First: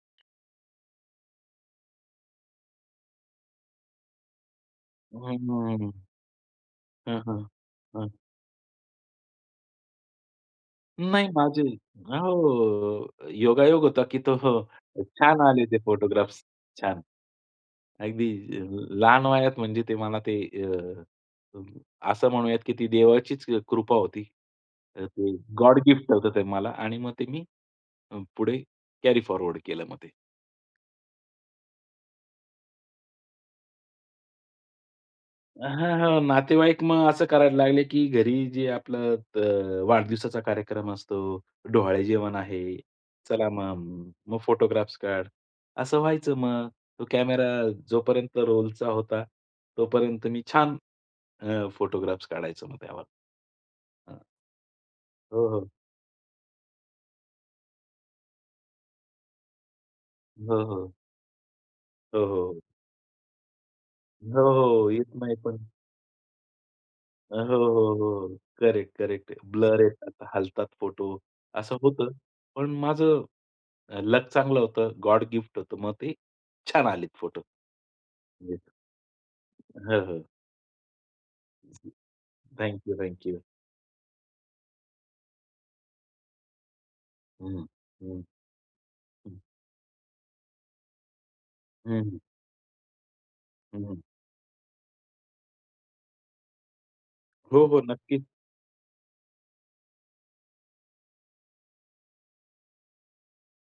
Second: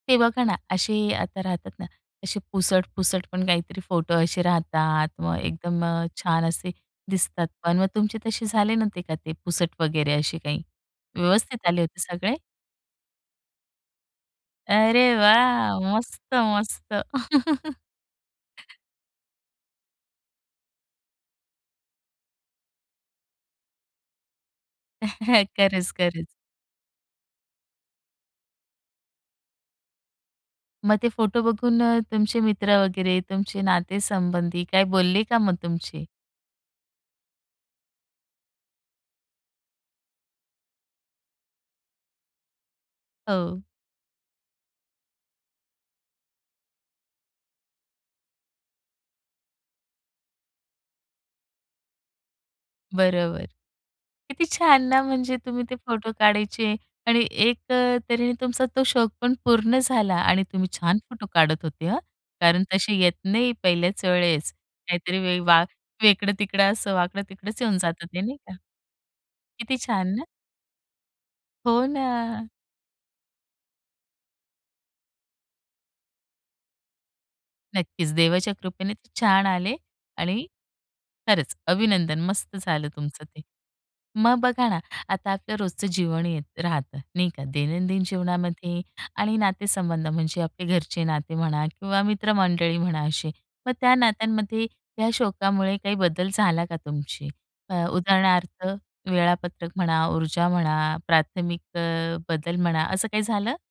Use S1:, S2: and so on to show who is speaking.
S1: ते बघा ना, असे आता राहतात ना, असे पुसट, पुसट पण काहीतरी फोटो असे राहतात,
S2: हं,
S1: मग एकदम
S2: हं.
S1: अ, छान असे
S2: हं, हं.
S1: दिसतात पण. मग
S2: हं.
S1: तुमचे तसे झाले नव्हते का ते पुसट वगैरे असे काही.
S2: नाही माझे
S1: व्यवस्थित आले होते
S2: अ, हो,
S1: सगळे?
S2: हो, हो. योगायोग होता की तो हो,
S1: अरे
S2: छान आले ते
S1: वाह! मस्त,
S2: फोटोग्राफ्स.
S1: मस्त.
S2: छान. अगदी अ, लहान वयात म्हणजे ते मला ते अ, असं म्हणूयात की ती देवाचीच अ, कृपा होती. ते गॉड
S1: खरंच,
S2: गिफ्ट
S1: खरंच.
S2: होतं ते मला आणि मग ते मी पुढे कॅरी फॉरवर्ड केलं मग ते.
S1: मग ते फोटो बघून अ, तुमचे मित्र वगैरे, तुमचे नातेसंबंधी काय बोलले का मग
S2: हां,
S1: तुमचे?
S2: हां, नातेवाईक मग असं करायला लागले की घरी जे आपलं अ, वाढदिवसाचा कार्यक्रम असतो, डोहाळे जेवण आहे, चला
S1: हो.
S2: मग. मग फोटोग्राफ्स काढ असं व्हायचं मग. तो कॅमेरा जोपर्यंत रोलचा होता, तोपर्यंत मी छान अ, फोटोग्राफ्स काढायचो मग त्यावर.
S1: बरोबर.
S2: हां.
S1: किती छान ना, म्हणजे
S2: हो,
S1: तुम्ही
S2: हो.
S1: ते फोटो काढायचे आणि एक अ, तऱ्हेने तुमचा तो शौक पण पूर्ण झाला आणि
S2: हो,
S1: तुम्ही
S2: हो.
S1: छान फोटो काढत होते हं.
S2: हो, हो.
S1: कारण तसे येत नाही पहिल्याच
S2: हो,
S1: वेळेस.
S2: हो, येत
S1: काहीतरी
S2: नाही
S1: वे
S2: पण
S1: वा वेकडं तिकडं असं वाकडं
S2: अ, हो,
S1: तिकडच येऊन
S2: हो,
S1: जात ते, नाही
S2: हो,
S1: का.
S2: करेक्ट, करेक्ट आहे.
S1: किती
S2: ब्लर
S1: छान
S2: येतात,
S1: ना.
S2: हलतात फोटो. असं
S1: हो
S2: होतं.
S1: ना.
S2: पण माझं लक चांगलं होतं. गॉड गिफ्ट होतं. मग ते छान आलेत फोटो.
S1: नक्कीच, देवाच्या
S2: येस.
S1: कृपेने ते छान आले.
S2: हं, हं.
S1: आणि खरंच, अभिनंदन. मस्त
S2: थँक
S1: झालं
S2: यू,
S1: तुमचं
S2: थँक यू.
S1: ते. मग बघा ना, आता आपलं रोजचं जीवन येत राहतं नाही का,
S2: हं.
S1: दैनंदिन
S2: हं.
S1: जीवनामध्ये आणि
S2: हं.
S1: नातेसंबंध म्हणजे आपले घरचे नाते म्हणा
S2: हं,
S1: किंवा
S2: हं.
S1: मित्र मंडळी म्हणा असे, मग त्या
S2: हं.
S1: नात्यांमध्ये या शौकामुळे काही बदल झाला का तुमची,
S2: हो, हो,
S1: अ,
S2: नक्कीच.
S1: उदाहरणार्थ, वेळापत्रक म्हणा, ऊर्जा म्हणा, प्राथमिक अ, बदल म्हणा, असं काही झालं?